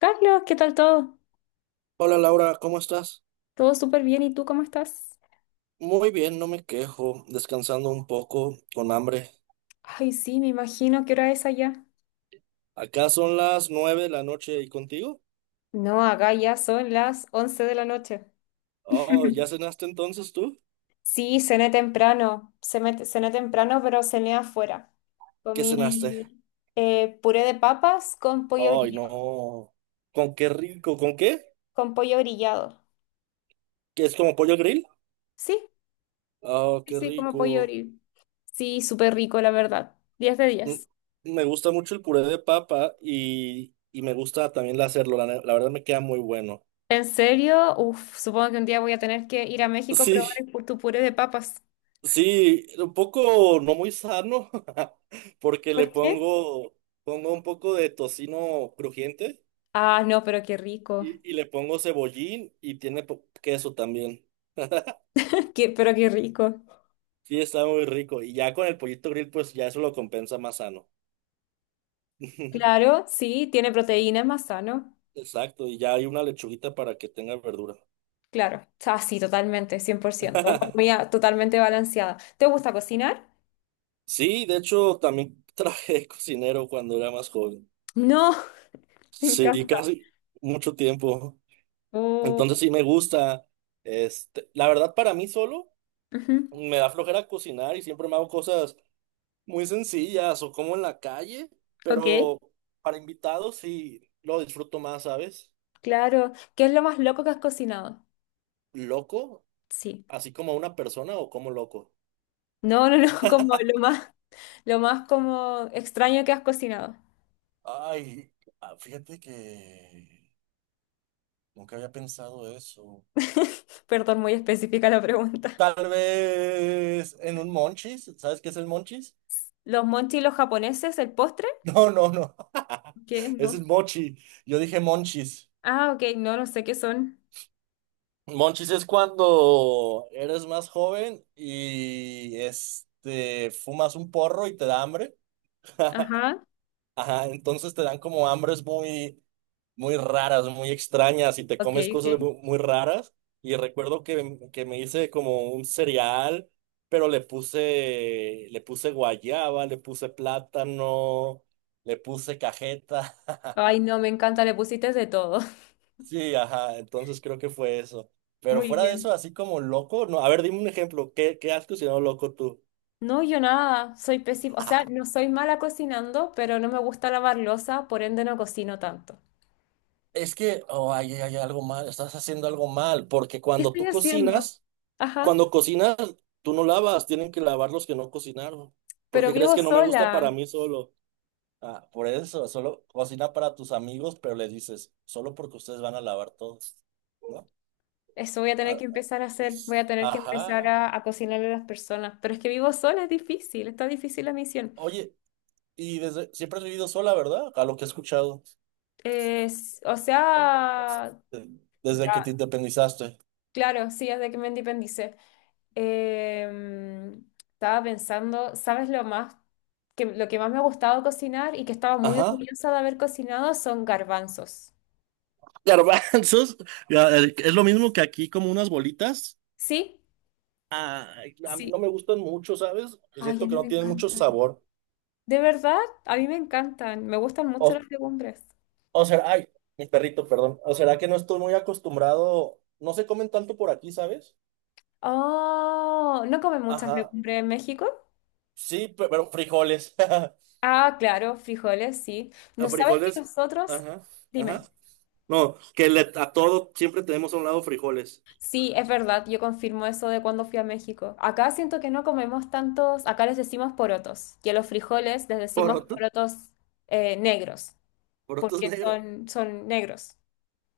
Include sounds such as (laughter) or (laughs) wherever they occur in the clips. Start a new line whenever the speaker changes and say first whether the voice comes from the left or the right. left: Carlos, ¿qué tal todo?
right: Hola Laura, ¿cómo estás?
left: Todo súper bien, ¿y tú cómo estás?
right: Muy bien, no me quejo, descansando un poco, con hambre.
left: Ay, sí, me imagino qué hora es allá.
right: Acá son las 9 de la noche y contigo.
left: No, acá ya son las 11 de la noche.
right: Oh, ¿ya
left: (laughs)
right: cenaste entonces tú?
left: Sí, cené temprano, cené temprano, pero cené afuera.
right: ¿Qué cenaste?
left: Comí puré de papas con pollo
right: Ay,
left: brillado.
right: no. ¿Con qué rico? ¿Con qué?
left: Con pollo brillado.
right: ¿Que es como pollo grill?
left: Sí,
right: Oh,
left: sí,
right: qué
left: sí, como pollo
right: rico.
left: brillado. Sí, súper rico, la verdad. 10 de
right: Mm,
left: 10.
right: Me gusta mucho el puré de papa y me gusta también hacerlo, la verdad me queda muy bueno.
left: ¿En serio? Uf, supongo que un día voy a tener que ir a
right: (laughs)
left: México a probar
right: Sí,
left: tu puré de papas.
right: sí, un poco no muy sano, (laughs) porque
left: ¿Por qué?
right: pongo un poco de tocino crujiente
left: Ah, no, pero qué rico.
right: y le pongo cebollín y tiene queso también. (laughs)
left: (laughs) Pero qué rico.
right: Sí, está muy rico. Y ya con el pollito grill, pues ya eso lo compensa más sano. (laughs)
left: Claro, sí, tiene proteína, es más sano.
right: Exacto, y ya hay una lechuguita para que tenga verdura.
left: Claro. Ah, sí, totalmente, 100%. Una
right: (laughs)
left: comida totalmente balanceada. ¿Te gusta cocinar?
right: Sí, de hecho, también (laughs) trabajé de cocinero cuando era más joven.
left: No, (laughs) me
right: Sí,
left: encanta.
right: casi mucho tiempo. Entonces
left: Oh,
right: sí me gusta. Este, la verdad, para mí solo.
left: ujú,
right: Me da flojera cocinar y siempre me hago cosas muy sencillas o como en la calle,
left: ok.
right: pero para invitados sí lo disfruto más, ¿sabes?
left: Claro. ¿Qué es lo más loco que has cocinado?
right: Loco,
left: Sí.
right: así como una persona o como loco.
left: No, no, no, (laughs) como lo más como extraño que has cocinado.
right: Ay, ah, fíjate que nunca había pensado eso.
left: (laughs) Perdón, muy específica la pregunta.
right: Tal vez en un monchis, ¿sabes qué es el monchis? (laughs)
left: ¿Los monchi los japoneses, el postre?
right: No, no, no. (laughs)
left: ¿Qué?
right: Ese es
left: No.
right: mochi. Yo dije monchis.
left: Ah, ok, no, no sé qué son.
right: Monchis es cuando eres más joven y este fumas un porro y te da hambre. (laughs)
left: Ajá,
right: Ajá, entonces te dan como hambres muy, muy raras, muy extrañas y te
left: ok,
right: comes cosas
left: ok.
right: muy, raras. Y recuerdo que me hice como un cereal, pero le puse guayaba, le puse plátano, le puse cajeta. (laughs)
left: Ay, no, me encanta, le pusiste de todo. (laughs)
right: Sí, ajá, entonces creo que fue eso. Pero
left: Muy
right: fuera de
left: bien.
right: eso, así como loco, no, a ver, dime un ejemplo, ¿qué has cocinado loco tú?
left: No, yo nada, soy pésima, o sea, no
right: (laughs)
left: soy mala cocinando, pero no me gusta lavar loza, por ende no cocino tanto.
right: Es que, oh, ahí hay, algo mal, estás haciendo algo mal, porque
left: ¿Qué estoy haciendo? Ajá,
right: cuando cocinas, tú no lavas, tienen que lavar los que no cocinaron. ¿Por
left: pero
right: qué crees
left: vivo
right: que no me gusta para
left: sola.
right: mí solo? Ah, por eso, solo cocina para tus amigos, pero le dices, solo porque ustedes van a lavar todos, ¿no?
left: Eso voy a tener
right: Ah,
left: que empezar a hacer, voy a tener que empezar
right: ajá.
left: a cocinarle a las personas, pero es que vivo sola, es difícil, está difícil la misión.
right: Oye, y desde siempre has vivido sola, ¿verdad? A lo que he escuchado.
left: O sea,
right: Desde que te
left: ya,
right: independizaste.
left: claro, sí, desde que me independicé. Em, estaba pensando, ¿sabes lo que más me ha gustado cocinar y que estaba muy
right: Ajá.
left: orgullosa de haber cocinado son garbanzos?
right: Garbanzos, es lo mismo que aquí, como unas bolitas.
left: ¿Sí?
right: Ay, a mí no
left: Sí.
right: me gustan mucho, ¿sabes? Yo
left: Ay, a
right: siento que
left: mí
right: no
left: me
right: tienen mucho
left: encantan.
right: sabor.
left: ¿De verdad? A mí me encantan. Me gustan
right: O,
left: mucho las legumbres.
right: o será, ay, mi perrito, perdón. O será que no estoy muy acostumbrado. No se comen tanto por aquí, ¿sabes?
left: Oh, ¿no comen muchas
right: Ajá.
left: legumbres en México?
right: Sí, pero frijoles. (laughs)
left: Ah, claro, frijoles, sí.
right: A
left: ¿No sabes que
right: frijoles,
left: nosotros?
right: ajá, ajá.
left: Dime.
right: No, que a todo siempre tenemos a un lado frijoles.
left: Sí, es verdad, yo confirmo eso de cuando fui a México. Acá siento que no comemos tantos, acá les decimos porotos, y a los frijoles les decimos
right: Porotos,
left: porotos negros,
right: porotos
left: porque
right: negros.
left: son negros.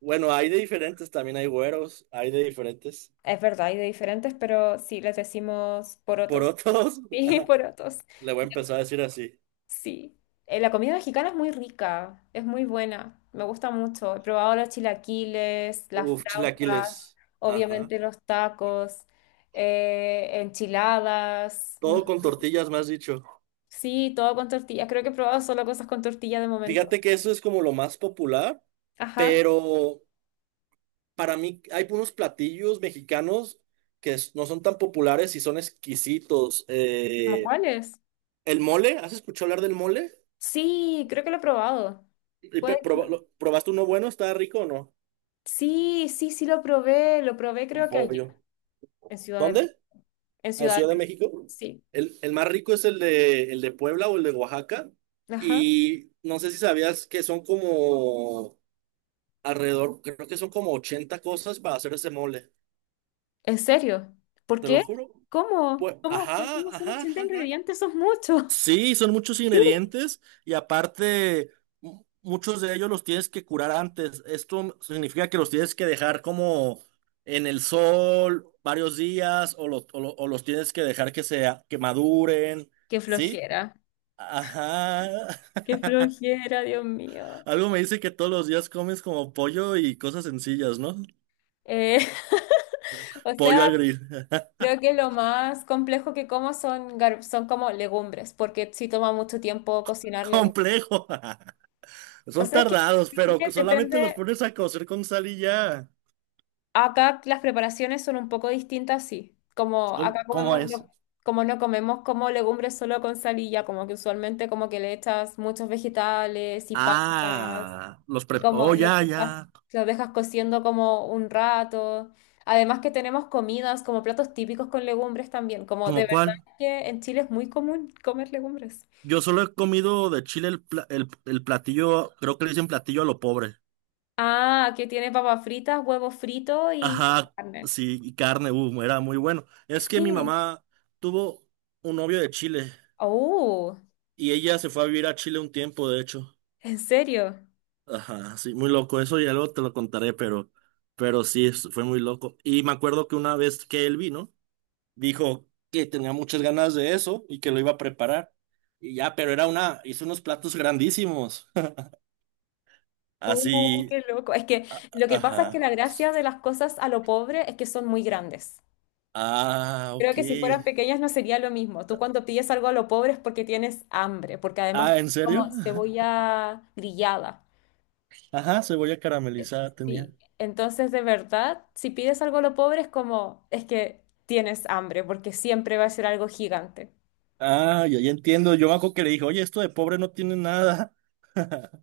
right: Bueno, hay de diferentes, también hay güeros, hay de diferentes.
left: Es verdad, hay de diferentes, pero sí, les decimos
right: Por
left: porotos.
right: otros, (laughs)
left: Sí, (laughs)
right: ajá,
left: porotos,
right: le voy a empezar a decir así.
left: sí. La comida mexicana es muy rica, es muy buena, me gusta mucho. He probado los chilaquiles, las
right: Uf,
left: flautas,
right: chilaquiles. Ajá.
left: obviamente los tacos, enchiladas. No.
right: Todo con tortillas, me has dicho.
left: Sí, todo con tortillas. Creo que he probado solo cosas con tortilla de momento.
right: Fíjate que eso es como lo más popular,
left: Ajá.
right: pero para mí hay unos platillos mexicanos que no son tan populares y son exquisitos.
left: ¿Cómo cuáles?
right: El mole, ¿has escuchado hablar del mole?
left: Sí, creo que lo he probado.
right: Y
left: Puede que lo-
right: ¿probaste uno bueno? ¿Está rico o no?
left: Sí, sí lo probé. Lo probé
right: Con
left: creo que allá,
right: pollo.
left: en Ciudad de México.
right: ¿Dónde?
left: En
right: La
left: Ciudad
right: Ciudad
left: de
right: de
left: México.
right: México.
left: Sí.
right: El más rico es el de Puebla o el de Oaxaca.
left: Ajá.
right: Y no sé si sabías que son como alrededor, creo que son como 80 cosas para hacer ese mole.
left: ¿En serio? ¿Por
right: Te lo
left: qué?
right: juro. Pues,
left: ¿Cómo? ¿Cómo? Pues
right: ajá,
left: como son
right: ajá, ajá.
left: 80
right: Ajá.
left: ingredientes, son muchos.
right: Sí, son muchos
left: Sí.
right: ingredientes y aparte muchos de ellos los tienes que curar antes. Esto significa que los tienes que dejar como en el sol varios días o, o los tienes que dejar que maduren,
left: Qué
right: ¿sí?
left: flojera.
right: Ajá.
left: Qué flojera, Dios mío.
right: Algo me dice que todos los días comes como pollo y cosas sencillas, ¿no?
left: Eh, (laughs) o
right: Pollo
left: sea,
right: al grill.
left: creo que lo más complejo que como son como legumbres, porque sí toma mucho tiempo
right: (laughs)
left: cocinar legumbres.
right: Complejo. (laughs)
left: O
right: Son
left: sea, es que
right: tardados, pero
left: creo que
right: solamente los
left: depende,
right: pones a cocer con sal y ya.
left: acá las preparaciones son un poco distintas, sí. Como
right: ¿Cómo,
left: acá
right: cómo
left: comemos,
right: es?
left: como no comemos como legumbres solo con salilla, como que usualmente como que le echas muchos vegetales y papas,
right: Ah,
left: y
right: Oh, ya, ya.
left: los dejas cociendo como un rato. Además que tenemos comidas como platos típicos con legumbres también, como
right: ¿Cómo
left: de verdad
right: cuál?
left: que en Chile es muy común comer legumbres.
right: Yo solo he comido de Chile el platillo, creo que le dicen platillo a lo pobre.
left: Ah, que tiene papas fritas, huevos fritos y
right: Ajá,
left: carne.
right: sí, y carne, era muy bueno. Es que mi
left: Sí.
right: mamá tuvo un novio de Chile.
left: Oh,
right: Y ella se fue a vivir a Chile un tiempo, de hecho.
left: ¿en serio?
right: Ajá, sí, muy loco. Eso ya luego te lo contaré, pero sí, fue muy loco. Y me acuerdo que una vez que él vino, dijo que tenía muchas ganas de eso y que lo iba a preparar. Y ya, pero hizo unos platos grandísimos. (laughs)
left: Oh,
right: Así,
left: qué loco. Es que lo que pasa es que
right: ajá.
left: la gracia de las cosas a lo pobre es que son muy grandes.
right: Ah,
left: Creo
right: ok.
left: que si fueran pequeñas no sería lo mismo. Tú cuando pides algo a lo pobre es porque tienes hambre, porque además
right: Ah,
left: tiene
right: ¿en serio?
left: como
right: (laughs)
left: cebolla grillada.
right: Ajá, cebolla caramelizada tenía.
left: Sí. Entonces, de verdad, si pides algo a lo pobre es como, es que tienes hambre, porque siempre va a ser algo gigante.
right: Ah, ya, ya entiendo. Yo me acuerdo que le dije, oye, esto de pobre no tiene nada, (laughs)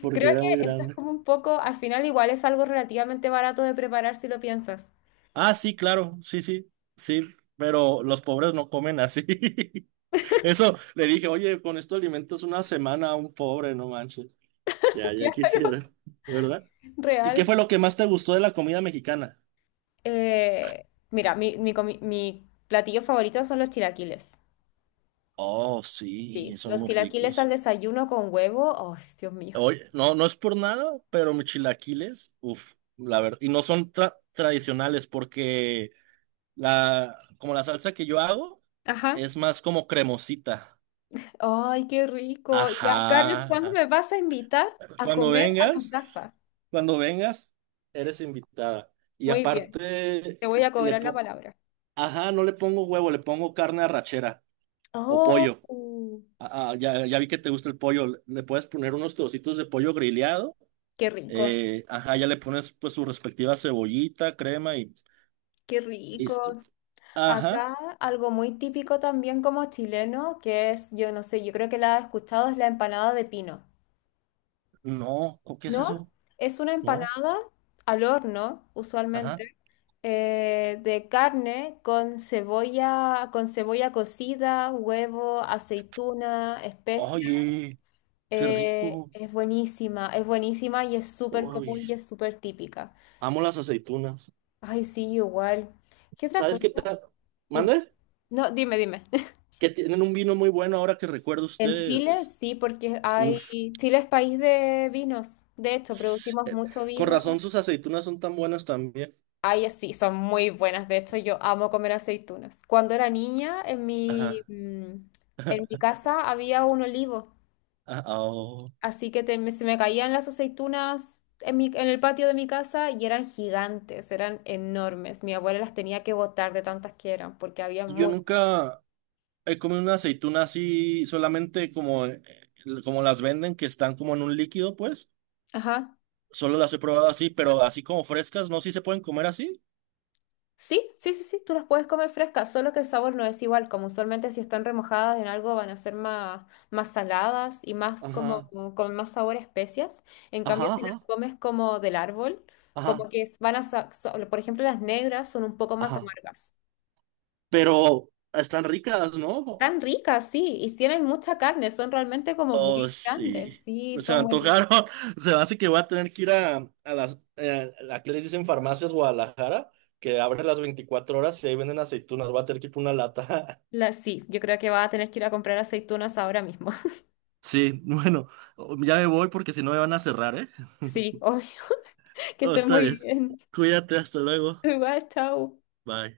right: porque
left: Creo
right: era muy
left: que eso es
right: grande.
left: como un poco, al final igual es algo relativamente barato de preparar si lo piensas.
right: Ah, sí, claro, sí, sí, sí, pero los pobres no comen así. (laughs) Eso le dije, oye, con esto alimentas una semana a un pobre, no manches. Ya,
left: (laughs)
right: ya
left: Claro.
right: quisiera, ¿verdad? ¿Y qué
left: Real.
right: fue lo que más te gustó de la comida mexicana?
left: Mira, mi platillo favorito son los chilaquiles.
right: Oh, sí,
left: Sí,
right: son
left: los
right: muy
left: chilaquiles
right: ricos.
left: al desayuno con huevo. ¡Oh, Dios mío!
right: Oye, no, no es por nada, pero mis chilaquiles, uff, la verdad, y no son tradicionales porque como la salsa que yo hago
left: Ajá.
right: es más como cremosita.
left: ¡Ay, qué rico! Ya, Carlos,
right: Ajá,
left: ¿cuándo
right: ajá.
left: me vas a invitar a
right: Cuando
left: comer a tu
right: vengas,
left: casa?
right: cuando vengas, eres invitada. Y
left: Muy bien,
right: aparte,
left: te voy a
right: le
left: cobrar la
right: po-
left: palabra.
right: ajá, no le pongo huevo, le pongo carne arrachera o
left: ¡Oh!
right: pollo. Ah, ah, ya, ya vi que te gusta el pollo. Le puedes poner unos trocitos de pollo grillado.
left: ¡Qué rico!
right: Ajá, ya le pones pues su respectiva cebollita, crema y
left: ¡Qué
right: listo.
left: rico!
right: Ajá,
left: Acá algo muy típico también como chileno, que es, yo no sé, yo creo que la has escuchado, es la empanada de pino,
right: no, ¿o ¿qué es
left: ¿no?
right: eso?
left: Es una
right: No,
left: empanada al horno,
right: ajá.
left: usualmente, de carne con cebolla cocida, huevo, aceituna, especias.
right: Oye, qué rico.
left: Es buenísima y es súper
right: Oye,
left: común y es súper típica.
right: amo las aceitunas.
left: Ay, sí, igual. ¿Qué otra
right: ¿Sabes
left: cosa?
right: qué tal?
left: Dime.
right: ¿Mande?
left: No, dime, dime.
right: Que tienen un vino muy bueno ahora que recuerdo
left: En Chile,
right: ustedes.
left: sí, porque hay,
right: Uf,
left: Chile es país de vinos. De hecho,
right: s-
left: producimos
right: eh,
left: mucho
right: con
left: vino.
right: razón sus aceitunas son tan buenas también.
left: Ay, sí, son muy buenas. De hecho, yo amo comer aceitunas. Cuando era niña,
right: Ajá.
left: en mi casa había un olivo,
right: Ah, oh.
left: así que se me caían las aceitunas en el patio de mi casa y eran gigantes, eran enormes. Mi abuela las tenía que botar de tantas que eran, porque había
right: Yo
left: muchas.
right: nunca he comido una aceituna así, solamente como las venden, que están como en un líquido, pues.
left: Ajá.
right: Solo las he probado así, pero así como frescas, ¿no? Sí se pueden comer así.
left: Sí, tú las puedes comer frescas, solo que el sabor no es igual, como usualmente si están remojadas en algo van a ser más, más saladas y más
right: Ajá,
left: como con más sabor a especias. En cambio,
right: ajá,
left: si las
right: ajá,
left: comes como del árbol,
right: ajá,
left: como que van a, por ejemplo, las negras son un poco más
right: ajá.
left: amargas.
right: Pero están ricas, ¿no?
left: Tan ricas, sí, y tienen mucha carne, son realmente como
right: Oh,
left: muy grandes,
right: sí.
left: sí,
right: Se me
left: son muy...
right: antojaron. (laughs) Se me hace que voy a tener que ir a que les dicen farmacias Guadalajara, que abre las 24 horas y ahí venden aceitunas. Voy a tener que ir por una lata. (laughs)
left: Las, sí, yo creo que vas a tener que ir a comprar aceitunas ahora mismo. (laughs)
right: Sí, bueno, ya me voy porque si no me van a cerrar, ¿eh?
left: Sí,
right: (laughs)
left: obvio, (laughs) que
right: Oh,
left: estén
right: está
left: muy
right: bien.
left: bien.
right: Cuídate, hasta luego.
left: Igual, chao.
right: Bye.